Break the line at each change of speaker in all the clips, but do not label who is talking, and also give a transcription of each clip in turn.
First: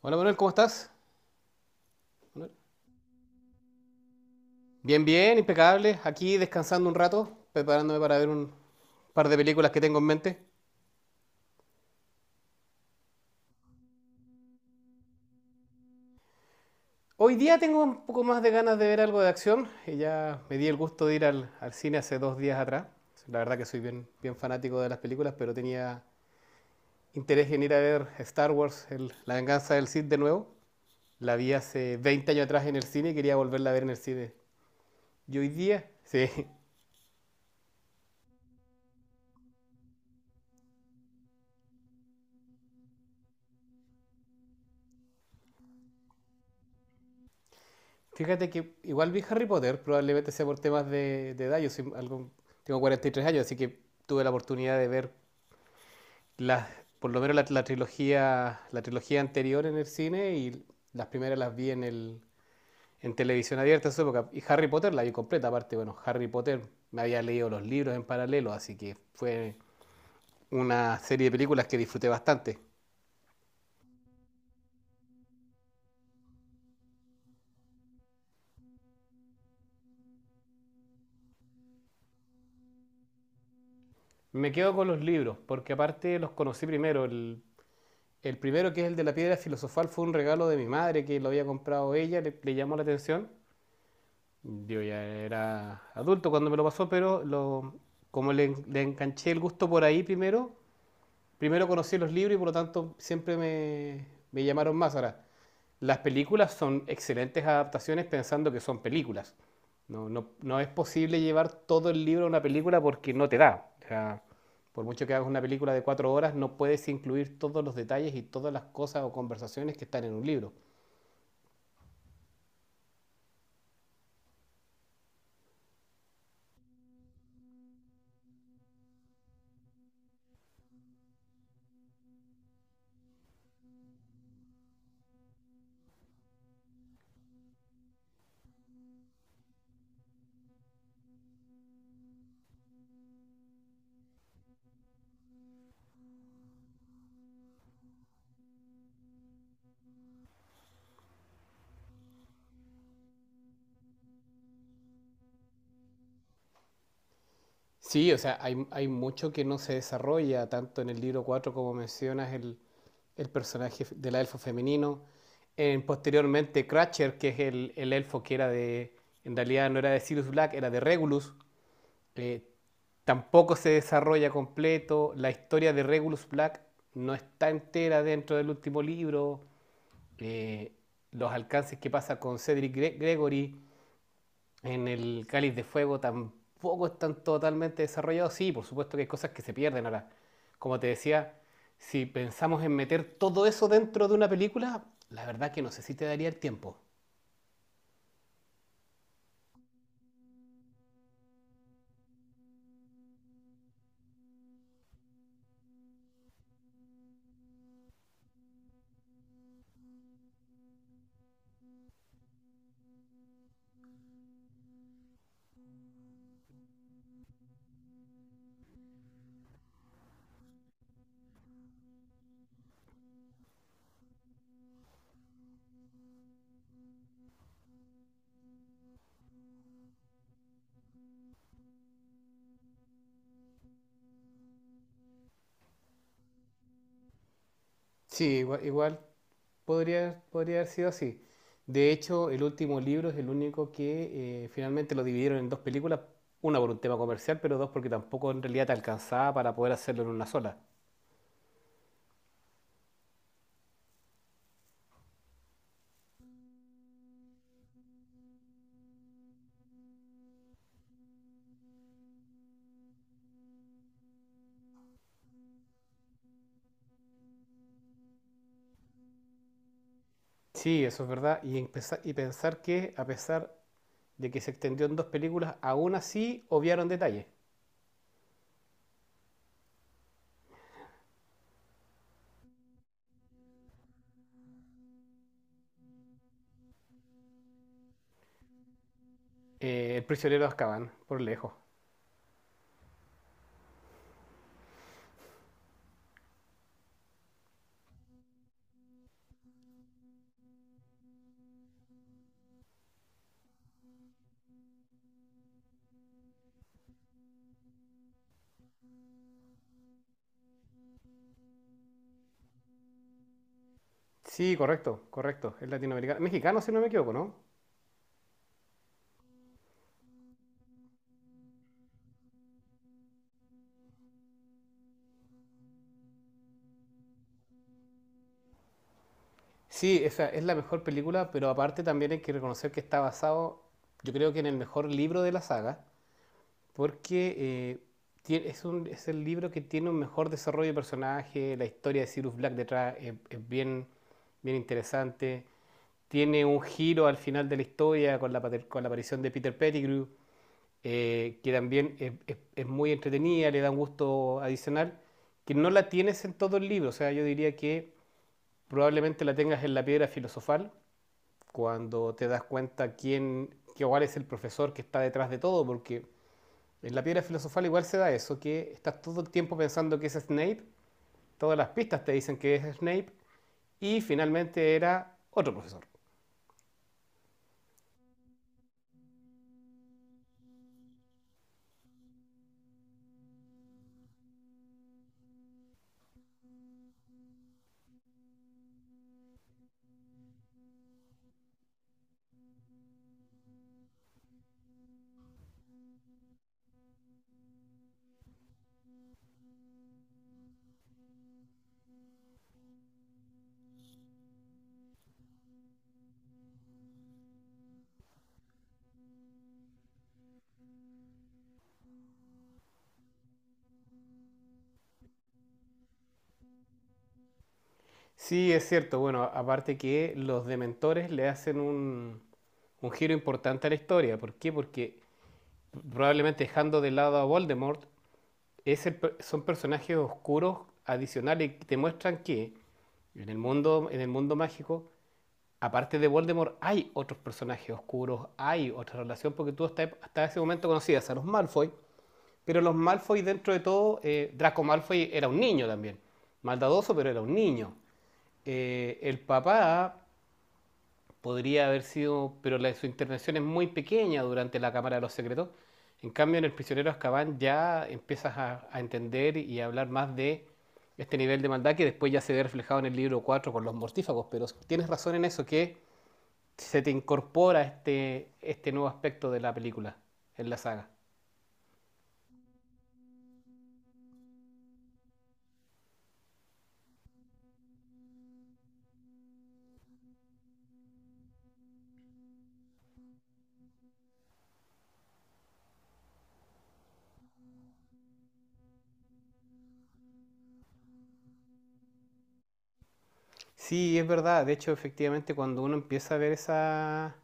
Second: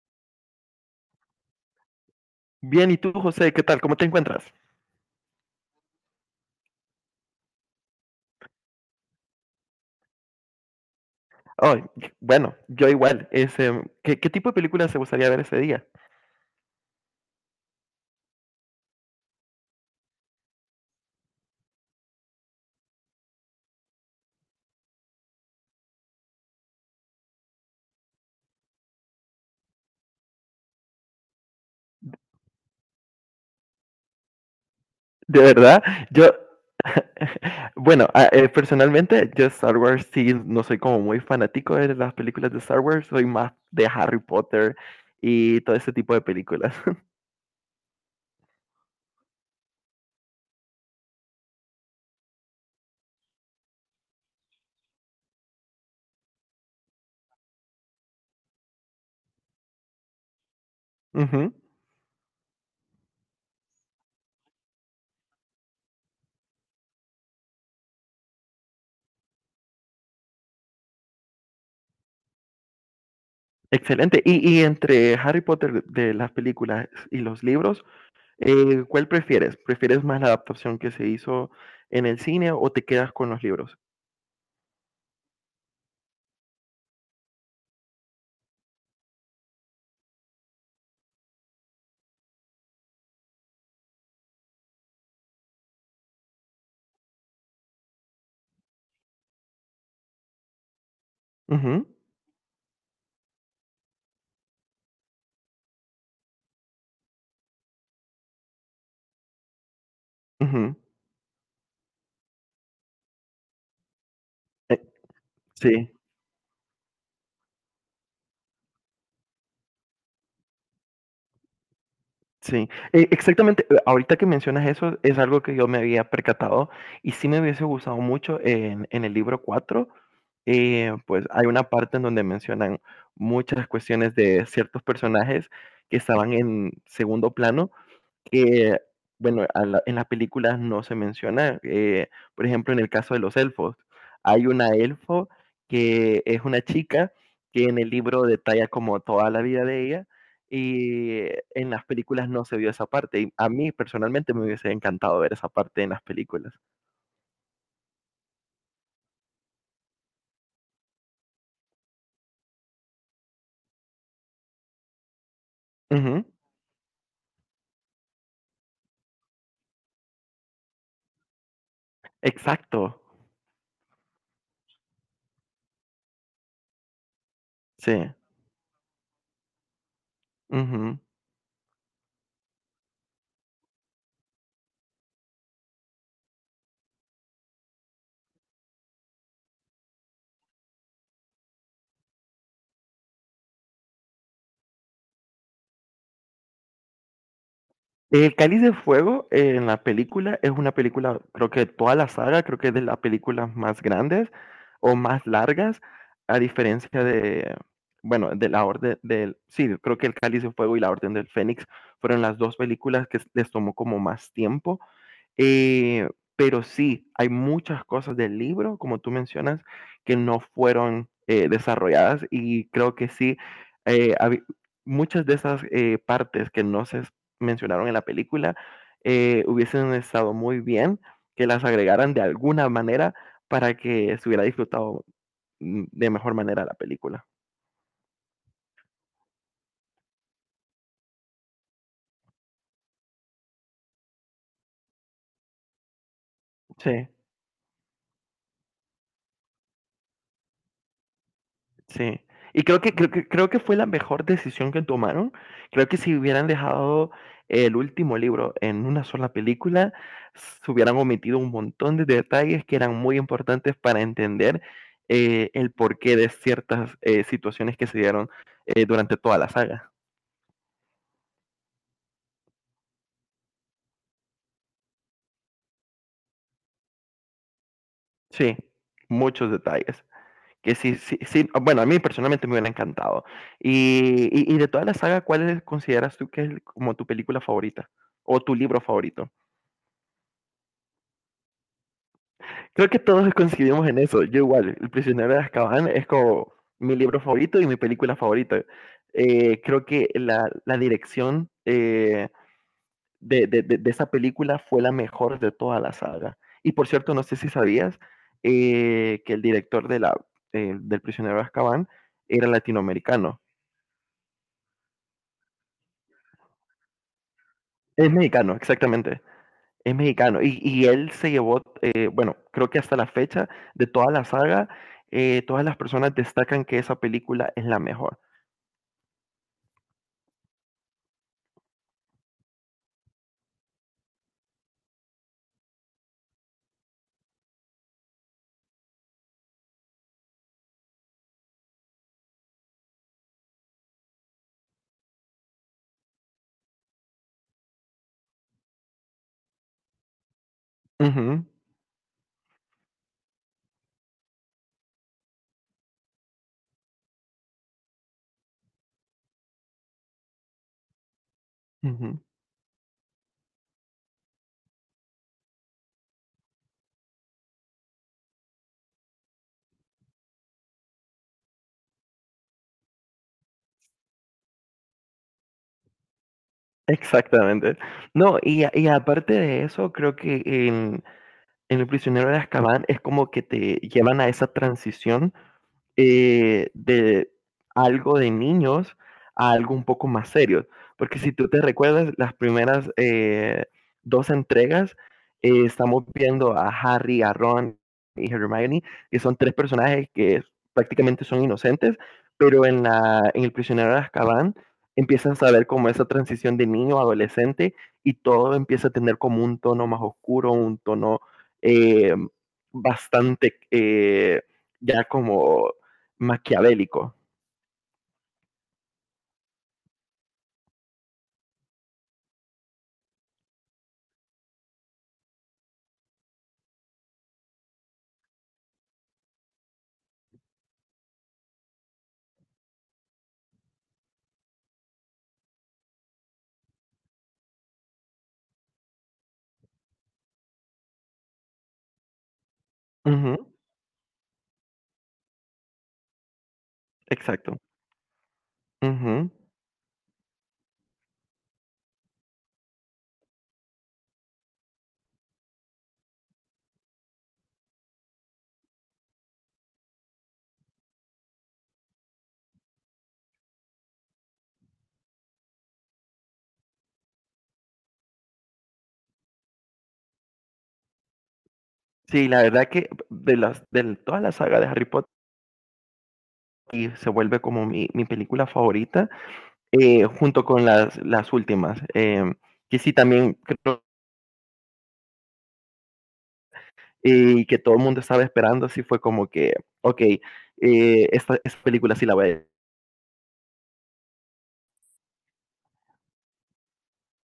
Hola Manuel, ¿cómo estás?
Bien, ¿y tú, José? ¿Qué tal? ¿Cómo te encuentras?
Bien, bien, impecable. Aquí descansando un rato, preparándome para ver un par de películas que tengo en mente.
Ay, bueno, yo igual. ¿Qué tipo de películas te gustaría ver ese día?
Hoy día tengo un poco más de ganas de ver algo de acción. Y Ya me di el gusto de ir al cine hace dos días atrás. La verdad que soy bien, bien fanático de las películas, pero tenía interés en ir a ver Star Wars, La venganza del Sith de nuevo. La vi hace 20 años atrás en el cine y quería volverla a ver en el cine. Y
De
hoy
verdad,
día, sí.
yo, bueno, personalmente, yo Star Wars sí, no soy como muy fanático de las películas de Star Wars, soy más de Harry Potter y todo ese tipo de películas.
Fíjate que igual vi Harry Potter, probablemente sea por temas de edad. Yo soy algo, tengo 43 años, así que tuve la oportunidad de ver las, por lo menos la trilogía, la trilogía anterior en el cine y las primeras
Ujú.
las vi en televisión abierta en su época. Y Harry Potter la vi completa, aparte, bueno, Harry Potter me había leído los libros en paralelo, así que fue una serie de películas que disfruté bastante.
Excelente. Y entre Harry Potter de las películas y los libros, ¿cuál prefieres? ¿Prefieres más la adaptación que se hizo en el cine o te quedas con los libros?
Me quedo con los libros, porque aparte los conocí primero. El primero, que es el de la piedra filosofal, fue un regalo de mi madre que lo había comprado ella, le llamó la atención. Yo ya era adulto cuando me lo pasó, pero como le enganché el gusto por ahí primero, primero conocí los libros y por lo tanto me llamaron más. Ahora, las películas son excelentes adaptaciones pensando que son películas. No es
Ujú.
posible llevar todo el libro a una película porque no te da. O sea,
eh,
por mucho que hagas una película de
sí,
4 horas, no puedes incluir todos los detalles y todas las cosas o conversaciones que están en un libro.
sí. Exactamente, ahorita que mencionas eso, es algo que yo me había percatado y sí me hubiese gustado mucho en el libro 4. Pues, hay una parte en donde mencionan muchas cuestiones de ciertos personajes que estaban en segundo plano, que, bueno, en las películas no se menciona. Por ejemplo, en el caso de los elfos, hay una elfo que es una chica que en el libro detalla como toda la vida de ella y en las películas no se vio esa parte. Y a mí personalmente me hubiese encantado ver esa parte en las películas.
Sí, o sea, hay mucho que no se desarrolla tanto en el libro 4 como mencionas el personaje del elfo femenino. En,
Ujú.
posteriormente, Cratcher, que es el elfo que era en realidad no era de Sirius Black, era de Regulus, eh,
Exacto,
tampoco se desarrolla completo, la historia de Regulus Black no está entera
sí.
dentro del último libro. eh,
Ujú.
los alcances que pasa con Gregory en el Cáliz de Fuego tampoco están totalmente desarrollados, sí, por supuesto que hay cosas que se pierden ahora, como te decía, si pensamos en meter todo eso dentro de una película, la verdad que no sé si te daría el tiempo.
El Cáliz de Fuego en la película es una película, creo que de toda la saga, creo que es de las películas más grandes o más largas, a diferencia de, bueno, de la Orden del, sí, creo que el Cáliz de Fuego y la Orden del Fénix fueron las dos películas que les tomó como más tiempo. eh, pero sí, hay muchas cosas del libro, como tú mencionas, que no fueron, desarrolladas, y creo que sí, habi muchas de esas, partes que no se mencionaron en la película, hubiesen estado muy bien que las agregaran de alguna manera para que se hubiera disfrutado, de mejor manera la película.
Sí, igual, igual podría haber sido así. De hecho, el último libro es el único que finalmente lo dividieron en dos películas, una por un tema
Sí.
comercial, pero dos porque tampoco en realidad te alcanzaba para poder hacerlo en una sola.
Sí. Y creo que fue la mejor decisión que tomaron. Creo que si hubieran dejado el último libro en una sola película, se hubieran omitido un montón de detalles que eran muy importantes para entender el porqué de ciertas situaciones que se dieron durante toda la saga.
Sí, eso es verdad. Y, y pensar que a pesar de que se extendió en dos películas, aún así obviaron detalles.
Sí, muchos detalles. Que sí, sí, sí, ah, bueno, a mí personalmente me hubiera encantado. Y de toda la saga, ¿cuál es- consideras tú que es como tu película favorita o tu libro favorito?
El prisionero de Azkaban, por lejos.
Creo que todos coincidimos en eso. Yo igual, El prisionero de Azkaban es como mi libro favorito y mi película favorita. Creo que la dirección de esa película fue la mejor de toda la saga. Y por cierto, no sé si sabías que el director de la, del prisionero de Azkaban era latinoamericano.
Sí, correcto, correcto. Es latinoamericano. Mexicano, si no me equivoco, ¿no?
Es mexicano, exactamente. Es mexicano. Y él se llevó, bueno, creo que hasta la fecha de toda la saga, todas las personas destacan que esa película es la mejor.
Sí, esa es la mejor película, pero aparte también hay que reconocer que está basado, yo creo que en el mejor libro de la saga, porque es el libro que tiene un mejor desarrollo de personaje, la historia de Cyrus Black detrás es bien, bien interesante, tiene un giro al final de la historia con con la aparición de Peter Pettigrew,
Ujú,
que también es muy entretenida, le da un gusto adicional, que no la tienes en todo el libro, o sea, yo diría que probablemente la tengas en la piedra filosofal cuando
ujú.
te das cuenta quién, que igual es el profesor que está detrás de todo, porque en la piedra filosofal igual se da eso, que estás todo el tiempo pensando que es Snape, todas las pistas te dicen que es Snape, y finalmente era otro profesor.
Exactamente. No, y aparte de eso, creo que en El prisionero de Azkaban es como que te llevan a esa transición de algo de niños a algo un poco más serio. Porque si tú te recuerdas, las primeras dos entregas estamos viendo a Harry, a Ron y Hermione, que son tres personajes que prácticamente son inocentes, pero en El prisionero de Azkaban empiezan a ver como esa transición de niño a adolescente y todo empieza a tener como un tono más oscuro, un tono eh, bastante, ya como maquiavélico.
Sí, es cierto, bueno, aparte que los dementores le hacen un giro importante a la historia, ¿por qué? Porque probablemente dejando de lado a Voldemort, son personajes oscuros adicionales que te muestran que en el mundo mágico aparte de Voldemort, hay otros personajes oscuros, hay otra relación, porque tú hasta ese momento conocías a los Malfoy, pero los Malfoy,
Ujú,
dentro de todo, Draco Malfoy era un niño también, maldadoso, pero era un
exacto.
niño. El
Ujú.
papá podría haber sido, pero su intervención es muy pequeña durante la Cámara de los Secretos. En cambio, en El prisionero de Azkaban ya empiezas a entender y a hablar más de este nivel de maldad que después ya se ve reflejado en el libro 4 con los mortífagos, pero tienes razón en eso que se te incorpora este nuevo aspecto de la película en la saga.
Sí, la verdad que de las de toda la saga de Harry Potter y se vuelve como mi película favorita, junto con las últimas, que sí también creo, que todo el mundo estaba esperando, sí fue como que, okey, esta película sí la voy a ver.
Sí, es verdad. De hecho, efectivamente, cuando uno empieza a ver esa,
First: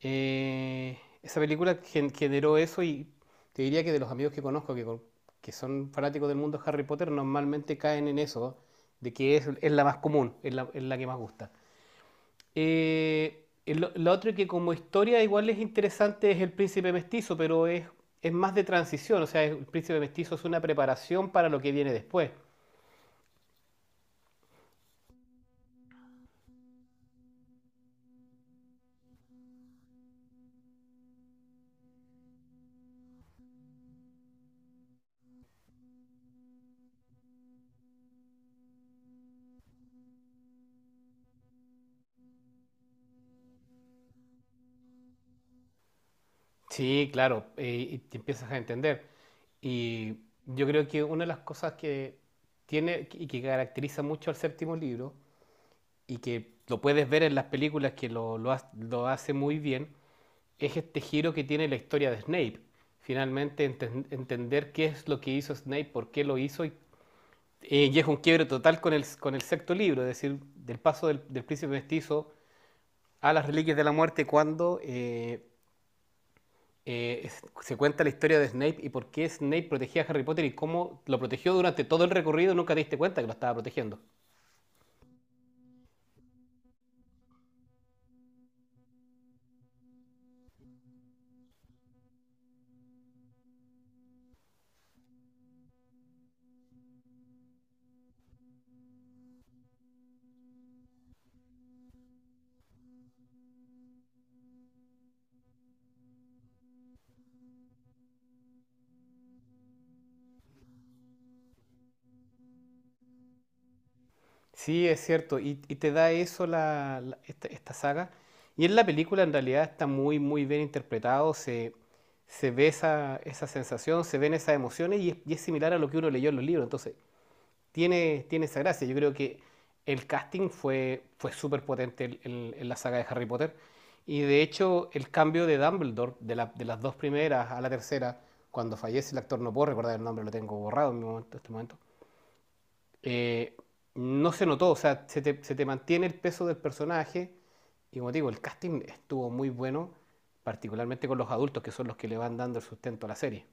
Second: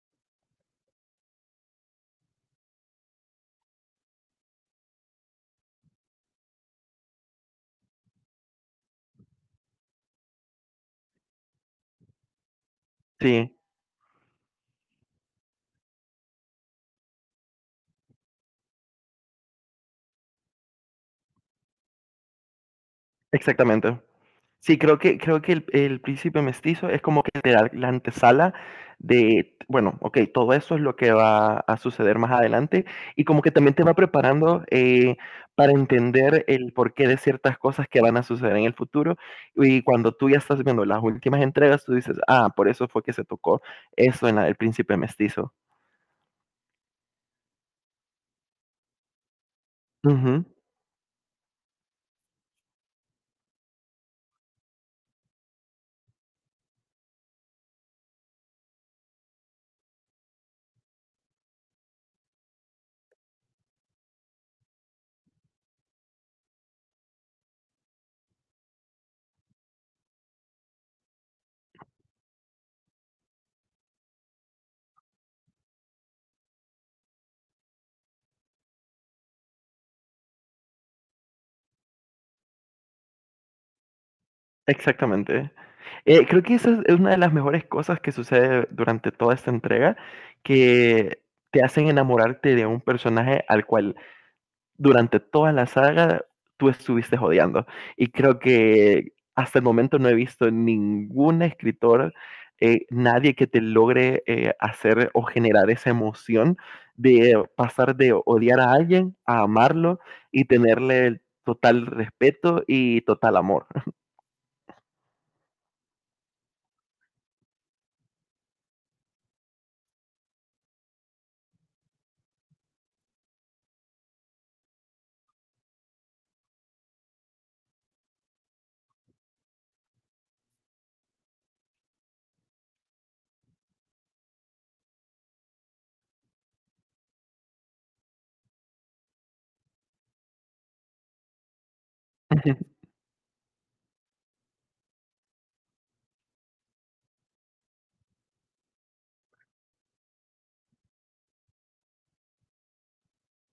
eh, esa película, generó eso y te diría que de los amigos que conozco que son fanáticos del mundo Harry Potter, normalmente caen en eso, de que es la más común, es la que más gusta.
Sí,
Lo otro que como historia igual es interesante es el príncipe mestizo, pero es más de transición, o sea, el príncipe mestizo es una preparación para lo que viene después.
exactamente. Sí, creo que el príncipe mestizo es como que te da la antesala de, bueno, ok, todo eso es lo que va a suceder más adelante y como que también te va preparando para entender el porqué de ciertas cosas que van a suceder en el futuro y cuando tú ya estás viendo las últimas entregas, tú dices, ah, por eso fue que se tocó eso en la del príncipe mestizo.
Sí, claro, y te empiezas a entender. Y
Ujú.
yo creo que una de las cosas que tiene y que caracteriza mucho al séptimo libro, y que lo puedes ver en las películas que lo hace muy bien, es este giro que tiene la historia de Snape. Finalmente entender qué es lo que hizo Snape, por qué lo hizo y es un quiebre total con con el sexto libro, es decir, del paso del príncipe mestizo a las reliquias de la muerte cuando se cuenta la historia de Snape y por qué Snape protegía a Harry Potter y cómo lo protegió durante todo el recorrido, nunca te diste cuenta que lo estaba protegiendo.
Exactamente. Creo que esa es una de las mejores cosas que sucede durante toda esta entrega, que te hacen enamorarte de un personaje al cual durante toda la saga tú estuviste odiando. Y creo que hasta el momento no he visto ningún escritor, nadie que te logre hacer o generar esa emoción de pasar de odiar a alguien a amarlo y tenerle el total respeto y total amor.
Sí, es cierto, y te da eso esta saga. Y en la película en realidad está muy, muy bien interpretado, se ve esa sensación, se ven esas emociones y y es similar a lo que uno leyó en los libros. Entonces, tiene esa gracia. Yo creo que el casting fue súper potente la saga de Harry Potter. Y de hecho, el cambio de Dumbledore, de las dos primeras a la tercera, cuando fallece el actor, no puedo recordar el nombre, lo tengo borrado en este momento, eh, no se notó, o sea, se te mantiene el peso del personaje. Y como te digo, el casting estuvo muy bueno, particularmente con los adultos, que son los que le van dando el sustento a la serie.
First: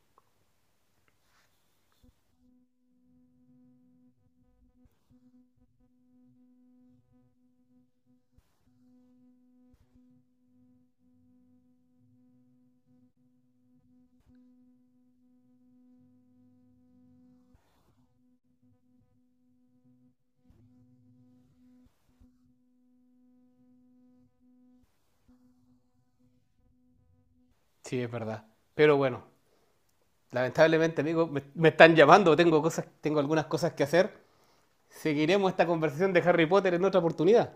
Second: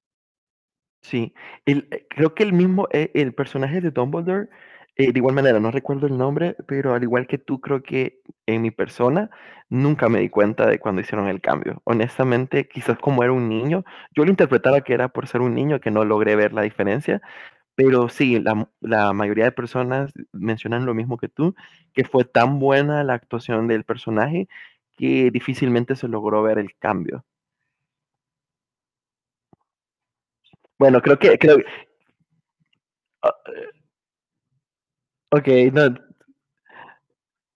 Sí, el, creo que el mismo, el personaje de Dumbledore, de igual manera, no recuerdo el nombre, pero al igual que tú, creo que en mi persona nunca me di cuenta de cuando hicieron el cambio. Honestamente, quizás como era un niño, yo lo interpretaba que era por ser un niño que no logré ver la diferencia, pero sí, la mayoría de personas mencionan lo mismo que tú, que fue tan buena la actuación del personaje que difícilmente se logró ver el cambio.
Sí, es verdad. Pero bueno, lamentablemente,
Bueno, creo
amigos,
que, creo,
me están llamando, tengo cosas, tengo algunas
o-
cosas que hacer.
ok,
Seguiremos esta
no,
conversación de Harry Potter en otra oportunidad.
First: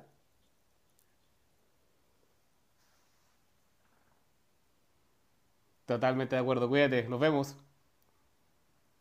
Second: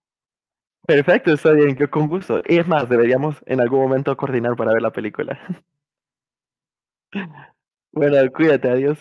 perfecto, está bien, yo con gusto. Y es más, deberíamos en algún momento coordinar para ver la película.
Totalmente de acuerdo, cuídate, nos vemos.
Bueno, cuídate, adiós.